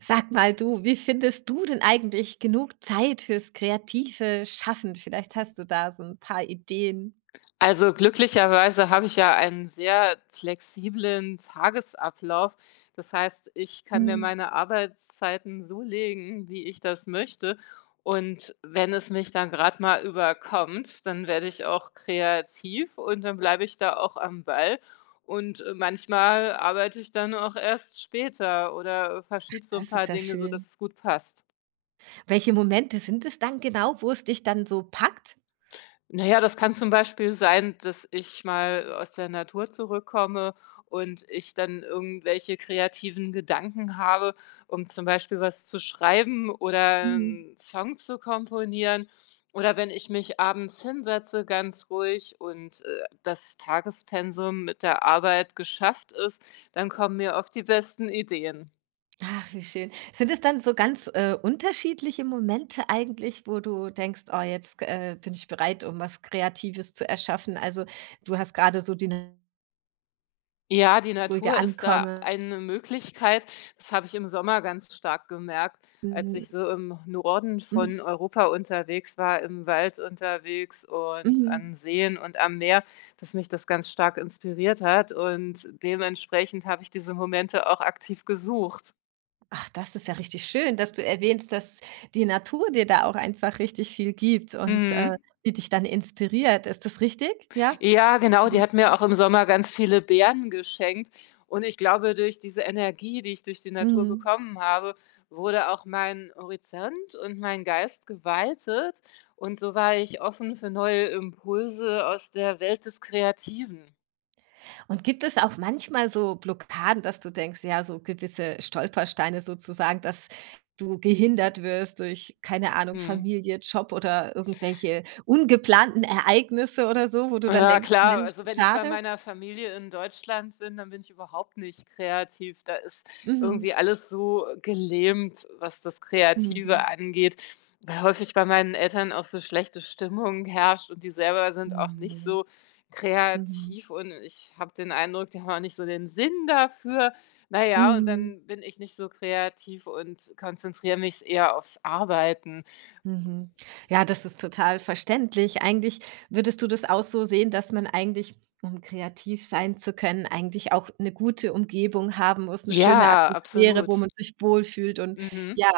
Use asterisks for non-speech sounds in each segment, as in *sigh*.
Sag mal du, wie findest du denn eigentlich genug Zeit fürs kreative Schaffen? Vielleicht hast du da so 'n paar Ideen. Also, glücklicherweise habe ich ja einen sehr flexiblen Tagesablauf. Das heißt, ich kann mir Mhm, meine Arbeitszeiten so legen, wie ich das möchte. Und wenn es mich dann gerade mal überkommt, dann werde ich auch kreativ und dann bleibe ich da auch am Ball. Manchmal arbeite ich dann auch erst später oder verschiebe so ein das paar ist ja Dinge, sodass schön. es gut passt. Welche Momente sind es dann genau, wo es dich dann so packt? Na ja, das kann zum Beispiel sein, dass ich mal aus der Natur zurückkomme und ich dann irgendwelche kreativen Gedanken habe, um zum Beispiel was zu schreiben oder Mhm. einen Song zu komponieren. Oder wenn ich mich abends hinsetze, ganz ruhig und das Tagespensum mit der Arbeit geschafft ist, dann kommen mir oft die besten Ideen. Ach, wie schön. Sind es dann so ganz, unterschiedliche Momente eigentlich, wo du denkst: „Oh, jetzt, bin ich bereit, um was Kreatives zu erschaffen?" Also, du hast grade so die Ja, die ruhige Natur ist da Ankommen, eine Möglichkeit. Das habe ich im Sommer ganz stark gemerkt, als mhm, ich so im Norden mhm, von Europa unterwegs war, im Wald unterwegs und mhm. an Seen und am Meer, dass mich das ganz stark inspiriert hat und dementsprechend habe ich diese Momente auch aktiv gesucht. Ach, das ist ja richtig schön, dass du erwähnst, dass die Natur dir da auch einfach richtig viel gibt und, Mhm. die dich dann inspiriert. Ist das richtig? Ja? Ja, genau, die Mhm. hat mir auch im Sommer ganz viele Beeren geschenkt und ich glaube, durch diese Energie, die ich durch die Natur Mhm. bekommen habe, wurde auch mein Horizont und mein Geist geweitet und so war ich offen für neue Impulse aus der Welt des Kreativen. Und gibt es auch manchmal so Blockaden, dass du denkst, ja, so gewisse Stolpersteine sozusagen, dass du gehindert wirst durch, keine Ahnung, Mhm. Familie, Job oder irgendwelche ungeplanten Ereignisse oder so, wo du dann Ja denkst: klar, „Mensch, also wenn ich bei schade." meiner Familie in Deutschland bin, dann bin ich überhaupt nicht kreativ. Da ist Mhm. irgendwie alles so gelähmt, was das Mhm. Kreative angeht, weil häufig bei meinen Eltern auch so schlechte Stimmung herrscht und die selber sind Mhm. auch nicht Mhm. so Mhm. kreativ und ich habe den Eindruck, die haben auch nicht so den Sinn dafür. Na ja, und Mhm. dann bin ich nicht so kreativ und konzentriere mich eher aufs Arbeiten. Mhm. Ja, das ist total verständlich. Eigentlich würdest du das auch so sehen, dass man eigentlich, um kreativ sein zu können, eigentlich auch eine gute Umgebung haben muss, eine schöne Ja, Atmosphäre, wo absolut. man sich wohlfühlt und Mhm. ja,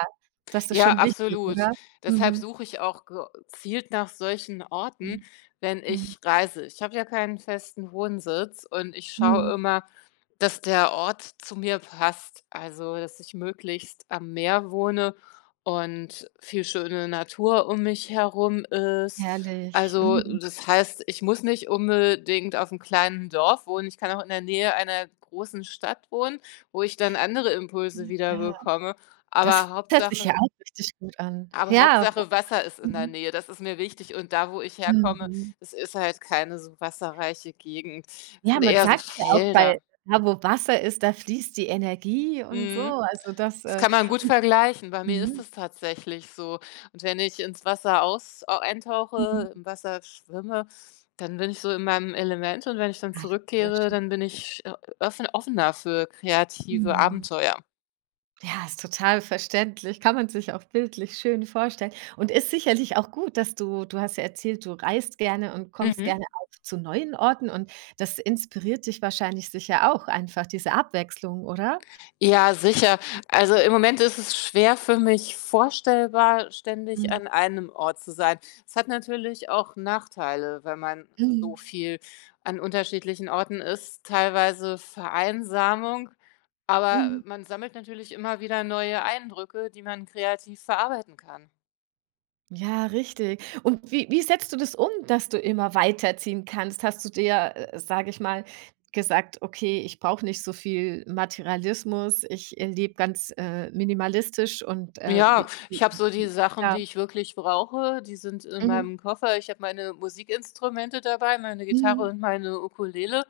das ist Ja, schon wichtig, absolut. oder? Deshalb Mhm. suche ich auch gezielt nach solchen Orten, Mhm. wenn Mhm. ich reise. Ich habe ja keinen festen Wohnsitz und ich schaue Mhm. immer, dass der Ort zu mir passt. Also, dass ich möglichst am Meer wohne und viel schöne Natur um mich herum ist. Herrlich. Also, Mhm. das heißt, ich muss nicht unbedingt auf einem kleinen Dorf wohnen. Ich kann auch in der Nähe einer großen Stadt wohnen, wo ich dann andere Impulse wieder Ja, bekomme. das Aber hört sich ja Hauptsache auch richtig gut an. aber Ja, Hauptsache Wasser ist in der mhm. Nähe, das ist mir wichtig. Und da, wo ich herkomme, Mhm. das ist halt keine so wasserreiche Gegend, Ja, sind man eher so sagt ja auch bei Felder. da, wo Wasser ist, da fließt die Energie und so. Mhm. Also, das, Das kann man gut vergleichen. Bei mir ist Mhm. es tatsächlich so. Und wenn ich ins Wasser aus au Mhm. eintauche, im Wasser schwimme, dann bin ich so in meinem Element und wenn ich dann Ach, zurückkehre, wunderschön. dann bin ich offener für kreative Mhm. Abenteuer. Ja, ist total verständlich, kann man sich auch bildlich schön vorstellen und ist sicherlich auch gut, dass du hast ja erzählt, du reist gerne und kommst Mhm. gerne auch zu neuen Orten und das inspiriert dich wahrscheinlich sicher auch einfach, diese Abwechslung, oder? Ja, sicher. Also, im Moment ist es schwer für mich vorstellbar, ständig Mhm. an einem Ort zu sein. Es hat natürlich auch Nachteile, wenn man so Mhm. viel an unterschiedlichen Orten ist, teilweise Vereinsamung, aber Mhm. man sammelt natürlich immer wieder neue Eindrücke, die man kreativ verarbeiten kann. Ja, richtig. Und wie setzt du das um, dass du immer weiterziehen kannst? Hast du dir, sage ich mal, gesagt: „Okay, ich brauche nicht so viel Materialismus, ich, lebe ganz, minimalistisch und, wie Ja, wie ich habe so die wie“ Sachen, Ja. die ich wirklich brauche, die sind in Mhm. meinem Koffer. Ich habe meine Musikinstrumente dabei, meine Gitarre Mhm. und meine Ukulele.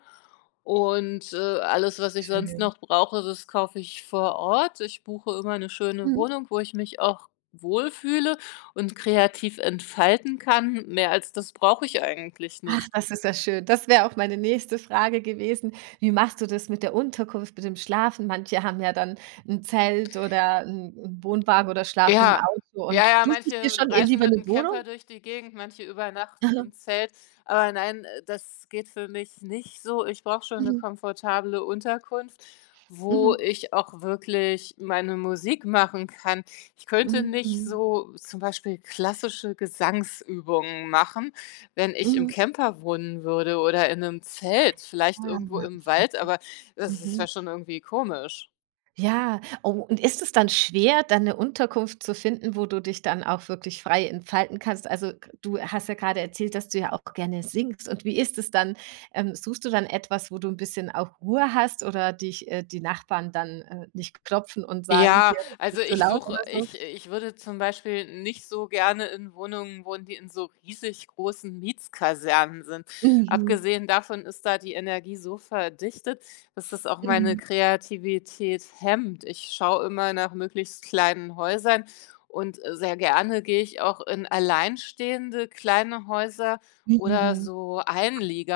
Alles, was ich sonst Schön. noch brauche, das kaufe ich vor Ort. Ich buche immer eine schöne Mhm. Wohnung, wo ich mich auch wohlfühle und kreativ entfalten kann. Mehr als das brauche ich eigentlich Ach, nicht. das ist ja schön. Das wäre auch meine nächste Frage gewesen. Wie machst du das mit der Unterkunft, mit dem Schlafen? Manche haben ja dann ein Zelt oder 'n Wohnwagen oder schlafen im Ja, Auto und ja, ja, du manche suchst dir schon eh reisen lieber mit eine dem Camper Wohnung? durch die Gegend, manche übernachten im *laughs* Zelt. Aber nein, das geht für mich nicht so. Ich brauche schon eine Mhm. komfortable Unterkunft, wo Mhm. ich auch wirklich meine Musik machen kann. Ich könnte nicht Mhm. so zum Beispiel klassische Gesangsübungen machen, wenn ich im Mhm. Camper wohnen würde oder in einem Zelt, vielleicht Ah, irgendwo im Wald, aber das ist mhm. ja schon irgendwie komisch. Ja, oh, und ist es dann schwer, dann 'ne Unterkunft zu finden, wo du dich dann auch wirklich frei entfalten kannst? Also, g du hast ja grade erzählt, dass du ja auch gerne singst. Und wie ist es dann? Suchst du dann etwas, wo du 'n bisschen auch Ruhe hast oder dich die Nachbarn dann, nicht klopfen und sagen: Ja, „Hier, das also ist zu ich laut" suche oder so? ich ich würde zum Beispiel nicht so gerne in Wohnungen wohnen, die in so riesig großen Mietskasernen sind. Mhm. Abgesehen davon ist da die Energie so verdichtet, dass das auch meine Mhm. Kreativität hemmt. Ich schaue immer nach möglichst kleinen Häusern und sehr gerne gehe ich auch in alleinstehende kleine Häuser oder Mhm. so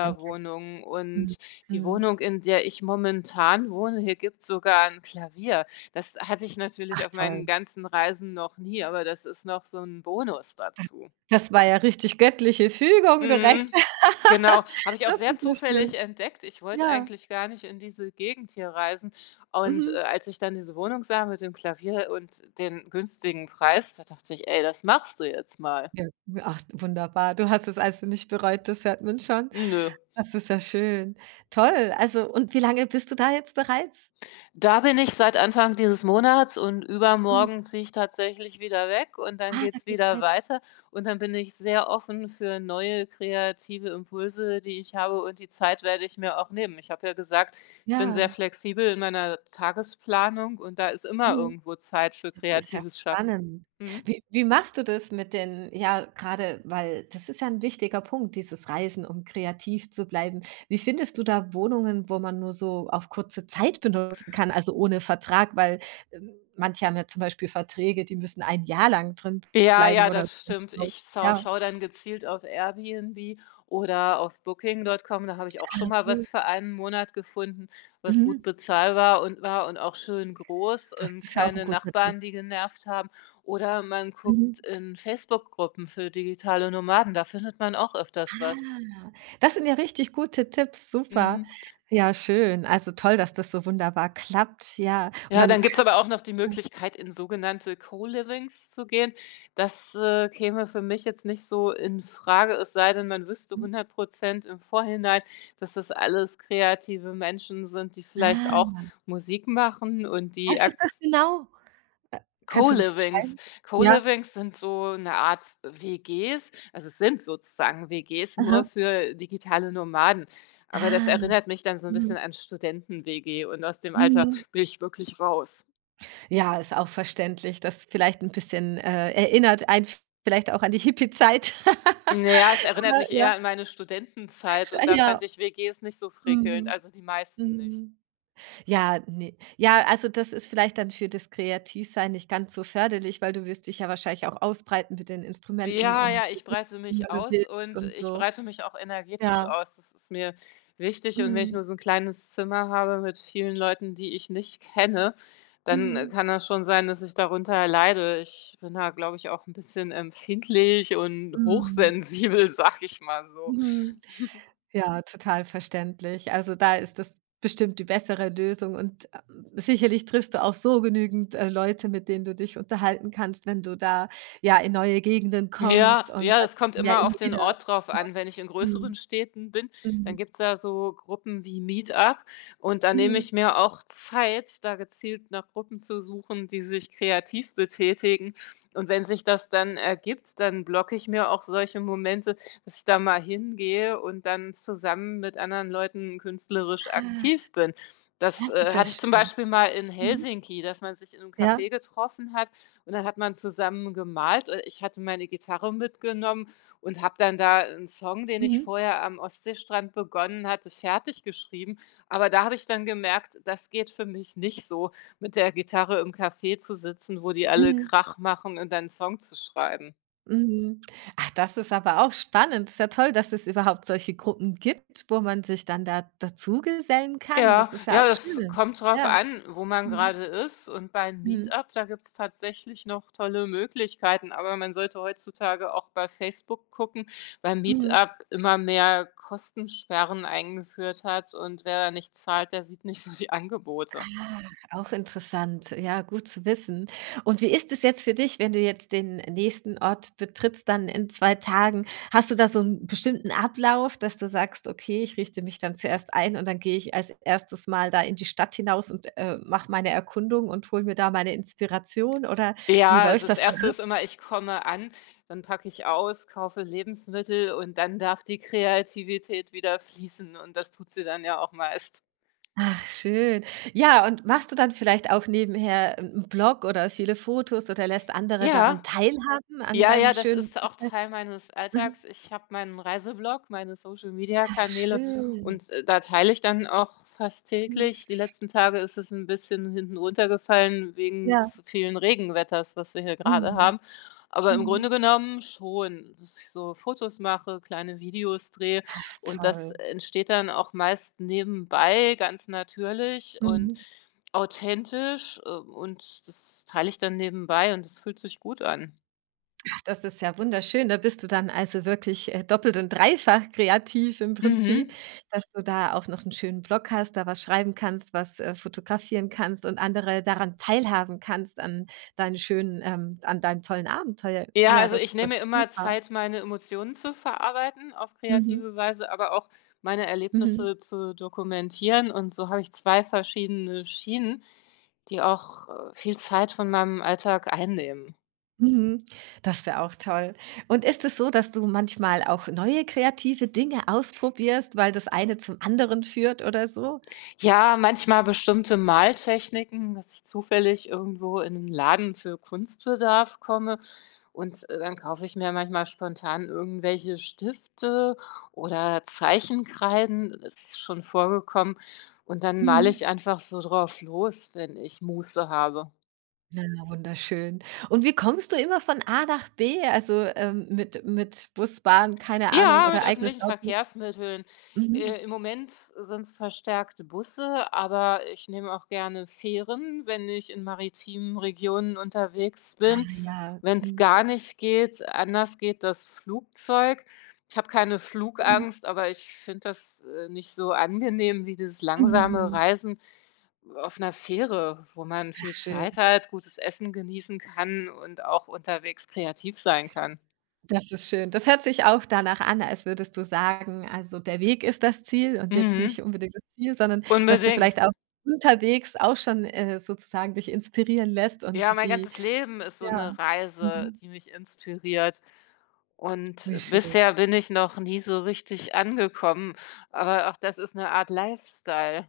Verständlich. Mhm. Und die Mhm. Wohnung, in der ich momentan wohne, hier gibt es sogar ein Klavier. Das hatte ich Ach natürlich auf meinen toll. ganzen Reisen noch nie, aber das ist noch so 'n Bonus dazu. Das war ja richtig göttliche Fügung direkt. Mhm. Genau, habe ich auch Das sehr ist sehr schön. zufällig entdeckt. Ich wollte Ja, eigentlich gar nicht in diese Gegend hier reisen und mhm. als ich dann diese Wohnung sah mit dem Klavier und den günstigen Preis, da dachte ich: „Ey, das machst du jetzt mal.“ Ja, ach, wunderbar. Du hast es also nicht bereut, das hört man schon. Nö. Das ist ja schön. Toll. Also und wie lange bist du da jetzt bereits? Da bin ich seit Anfang dieses Monats und Mhm. übermorgen ziehe ich tatsächlich wieder weg und dann Ah, da geht's geht's wieder weiter. weiter. Und dann bin ich sehr offen für neue kreative Impulse, die ich habe, und die Zeit werde ich mir auch nehmen. Ich habe ja gesagt, ich bin sehr Ja. flexibel in meiner Tagesplanung und da ist immer Mhm. irgendwo Zeit für Das ist ja kreatives Schaffen. spannend. Mhm. Wie machst du das mit den ja, gerade, weil das ist ja ein wichtiger Punkt, dieses Reisen, um kreativ zu bleiben. Wie findest du da Wohnungen, wo man nur so auf kurze Zeit benutzen kann, also ohne Vertrag? Weil, manche haben ja zum Beispiel Verträge, die müssen ein Jahr lang drin Ja, bleiben ja, oder das so. stimmt. Ich schaue Ja. schaue dann gezielt auf Airbnb oder auf Booking.com. Da habe ich auch Ah, schon mal okay. was für einen Monat gefunden, was gut Mhm. bezahlbar und war und auch schön groß Das und ist ja auch ein keine guter Tipp. Nachbarn, die genervt haben. Oder man Mhm. guckt in Facebook-Gruppen für digitale Nomaden, da findet man auch öfters was. Ah, das sind ja richtig gute Tipps, super. Mhm. Ja, schön. Also toll, dass das so wunderbar klappt, ja. Und Ja, dann dann gibt's hast aber auch noch die du Möglichkeit, in sogenannte Co-Livings zu gehen. Das käme für mich jetzt nicht so in Frage, es sei denn, man wüsste mhm. 100% im Vorhinein, dass das alles kreative Menschen sind, die vielleicht auch Ah, Musik machen und die was ist das Akts genau? Äh, Kannst du das Co-Livings. beschreiben? Ja, Co-Livings sind so eine Art WGs. Also, es sind sozusagen WGs aha. nur für digitale Nomaden. Aber das Ah, erinnert mich dann so ein mhm, bisschen an Studenten-WG und aus dem Alter mhm. bin ich wirklich raus. Ja, ist auch verständlich, das vielleicht 'n bisschen, erinnert einen vielleicht auch an die Hippie-Zeit. Na ja, es *laughs* erinnert Oder mich ja, eher an meine Studentenzeit sch und da ja, fand ich WGs nicht so prickelnd, mhm, also die meisten nicht. mhm. Ja, ne. Ja, also, das ist vielleicht dann für das Kreativsein nicht ganz so förderlich, weil du wirst dich ja wahrscheinlich auch ausbreiten mit den Instrumenten Ja, und ja, ich breite immer mich du aus willst und und ich so. breite mich auch energetisch Ja. aus. Das ist mir wichtig und wenn ich Mhm. nur so ein kleines Zimmer habe mit vielen Leuten, die ich nicht kenne, dann Mhm. kann das schon sein, dass ich darunter leide. Ich bin da, glaube ich, auch ein bisschen empfindlich und Mhm. hochsensibel, *laughs* sag ich mal so. Mhm. Ja, total verständlich. Also, da ist das bestimmt die bessere Lösung und, sicherlich triffst du auch so genügend, Leute, mit denen du dich unterhalten kannst, wenn du da, ja, in neue Gegenden kommst Ja, und ja, da es kommt kommt man ja immer immer auf den wieder. Ort drauf an. Wenn ich in Mhm. größeren Städten bin, dann Mhm. gibt's da so Gruppen wie Meetup und da nehme Mhm. ich mir auch Zeit, da gezielt nach Gruppen zu suchen, die sich kreativ betätigen. Und wenn sich das dann ergibt, dann blocke ich mir auch solche Momente, dass ich da mal hingehe und dann zusammen mit anderen Leuten künstlerisch Ah, aktiv bin. Das, das ist äh, ja hatte ich zum schön. Beispiel mal in Mhm. Helsinki, dass man sich in einem Ja. Café getroffen hat und dann hat man zusammen gemalt und ich hatte meine Gitarre mitgenommen und habe dann da einen Song, den ich Mhm. vorher am Ostseestrand begonnen hatte, fertig geschrieben. Aber da habe ich dann gemerkt, das geht für mich nicht so, mit der Gitarre im Café zu sitzen, wo die alle Mhm. Krach machen und dann 'n Song zu schreiben. Mhm. Ach, das ist aber auch spannend. Ist ja toll, dass es überhaupt solche Gruppen gibt, wo man sich dann da dazugesellen kann. Ja, Das ist ja ja, auch das schön. kommt drauf Ja. an, wo man Mhm. gerade ist, und bei 'n Mhm. Meetup, da gibt's tatsächlich noch tolle Möglichkeiten, aber man sollte heutzutage auch bei Facebook gucken, weil Mhm. Meetup immer mehr Kostensperren eingeführt hat und wer da nicht zahlt, der sieht nicht so die Angebote. Ach, auch interessant. Ja, gut zu wissen. Und wie ist es jetzt für dich, wenn du jetzt den nächsten Ort betrittst, dann in 2 Tagen? Hast du da so einen bestimmten Ablauf, dass du sagst: „Okay, ich richte mich dann zuerst ein und dann gehe ich als Erstes mal da in die Stadt hinaus und, mache meine Erkundung und hole mir da meine Inspiration", oder wie Ja, also, läuft das das dann? Erste ist immer, ich komme an, dann packe ich aus, kaufe Lebensmittel und dann darf die Kreativität wieder fließen und das tut sie dann ja auch meist. Ach, schön. Ja, und machst du dann vielleicht auch nebenher einen Blog oder viele Fotos oder lässt andere daran Ja. teilhaben, an Ja, deinem ja, das schönen ist auch Prozess? Teil meines Alltags. Ich habe meinen Reiseblog, meine *laughs* Ach, Social-Media-Kanäle schön. und da teile ich dann auch fast Mhm. täglich. Die letzten Tage ist es ein bisschen hinten runtergefallen wegen Ja. des vielen Regenwetters, was wir hier gerade Mhm. haben. Aber im Mhm. Grunde genommen schon, dass ich so Fotos mache, kleine Videos drehe und das Toll. entsteht dann auch meist nebenbei ganz natürlich und Mhm. authentisch, und das teile ich dann nebenbei und das fühlt sich gut an. Ach, das ist ja wunderschön. Da bist du dann also wirklich, doppelt und dreifach kreativ im Prinzip, Mhm. dass du da auch noch einen schönen Blog hast, da was schreiben kannst, was, fotografieren kannst und andere daran teilhaben kannst an deinen schönen an deinem tollen Abenteuer. Ja, Ja, also ich das nehme ist mir immer super. Zeit, meine Emotionen zu verarbeiten auf Mhm. kreative Weise, aber auch meine Mhm. Erlebnisse zu dokumentieren. Und so habe ich zwei verschiedene Schienen, die auch viel Zeit von meinem Alltag einnehmen. Mhm. Das ist ja auch toll. Und ist es so, dass du manchmal auch neue kreative Dinge ausprobierst, weil das eine zum anderen führt oder so? Ja, manchmal bestimmte Maltechniken, dass ich zufällig irgendwo in einen Laden für Kunstbedarf komme und dann kaufe ich mir manchmal spontan irgendwelche Stifte oder Zeichenkreiden. Das ist schon vorgekommen. Und dann male Mhm. ich einfach so drauf los, wenn ich Muße habe. Ja, wunderschön. Und wie kommst du immer von A nach B? Also, mit Bus, Bahn, keine Ahnung, Ja, oder mit eigenes öffentlichen Auto? Verkehrsmitteln. Mhm. Im Moment sind's verstärkte Busse, aber ich nehme auch gerne Fähren, wenn ich in maritimen Regionen unterwegs Ah bin. ja. Wenn's Mhm. gar nicht geht, anders geht das Flugzeug. Ich habe keine Mhm. Flugangst, aber ich finde das nicht so angenehm wie dieses langsame Mhm. Reisen auf einer Fähre, wo man Ach viel schön. Zeit hat, gutes Essen genießen kann und auch unterwegs kreativ sein kann. Das ist schön. Das hört sich auch danach an, als würdest du sagen, also, der Weg ist das Ziel und jetzt nicht Mhm, unbedingt das Ziel, sondern dass du unbedingt. vielleicht auch unterwegs auch schon, sozusagen dich inspirieren lässt Ja, und mein die ganzes Leben ist so ja, eine Reise, mhm, die mich inspiriert. Und wie schön. bisher bin ich noch nie so richtig angekommen, aber auch das ist eine Art Lifestyle.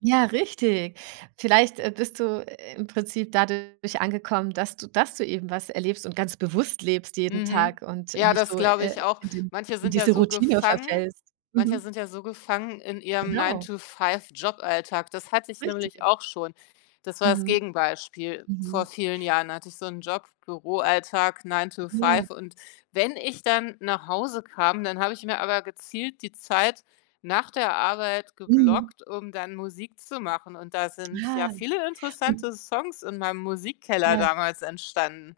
Ja, richtig. Vielleicht, bist du, im Prinzip dadurch angekommen, dass du eben was erlebst und ganz bewusst lebst jeden Mhm. Tag und Ja, nicht das so, glaube ich auch. Manche in sind ja diese so Routine gefangen verfällst. manche Mhm, sind ja so gefangen in ihrem 9 genau, to Five joballtag. Das hatte ich nämlich richtig. auch schon. Das war das Mhm, Gegenbeispiel. mhm. Vor vielen Jahren hatte ich so einen Job, Büroalltag, Nine to Ja, Five. Und wenn ich dann nach Hause kam, dann habe ich mir aber gezielt die Zeit nach der Arbeit mhm. geblockt, um dann Musik zu machen, und da sind ja Ah, viele und interessante Songs in meinem Musikkeller ja, damals entstanden.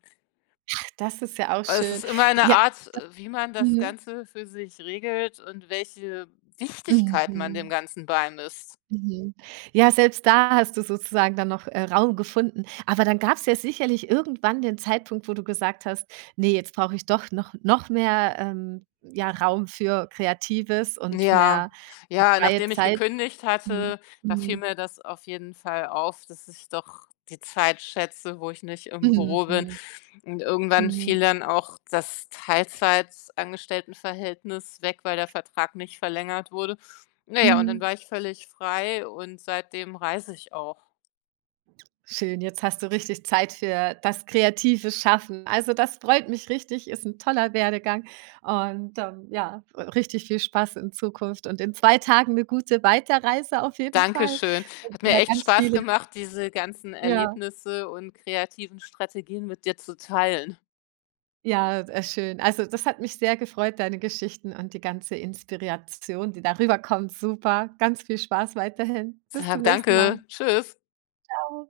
das ist ja auch Es schön. ist immer eine Ja, Art, das äh, wie man das mhm, Ganze für sich regelt und welche Wichtigkeit man dem mhm, Ganzen beimisst. mhm. Ja, selbst da hast du sozusagen dann noch, Raum gefunden. Aber dann gab es ja sicherlich irgendwann den Zeitpunkt, wo du gesagt hast: „Ne, jetzt brauche ich doch noch mehr, ja, Raum für Kreatives und Ja, mehr ja, freie nachdem ich Zeit." gekündigt Mhm, hatte, da fiel mhm, mir das auf jeden Fall auf, dass ich doch die Zeit schätze, wo ich nicht im mhm, Büro bin. Und irgendwann mhm, fiel dann auch das Teilzeitangestelltenverhältnis weg, weil der Vertrag nicht verlängert wurde. Naja, und dann mhm. war ich völlig frei und seitdem reise ich auch. Schön, jetzt hast du richtig Zeit für das kreative Schaffen. Also, das freut mich richtig, ist ein toller Werdegang und, ja, richtig viel Spaß in Zukunft und in 2 Tagen eine gute Weiterreise auf jeden Fall Dankeschön. und Hat mir wieder echt ganz Spaß viele gemacht, diese ganzen ja, Erlebnisse und kreativen Strategien mit dir zu teilen. ja, schön. Also, das hat mich sehr gefreut, deine Geschichten und die ganze Inspiration, die darüber kommt, Super, ganz viel Spaß weiterhin. Bis zum Sag nächsten Mal. danke. Tschüss. Tschau.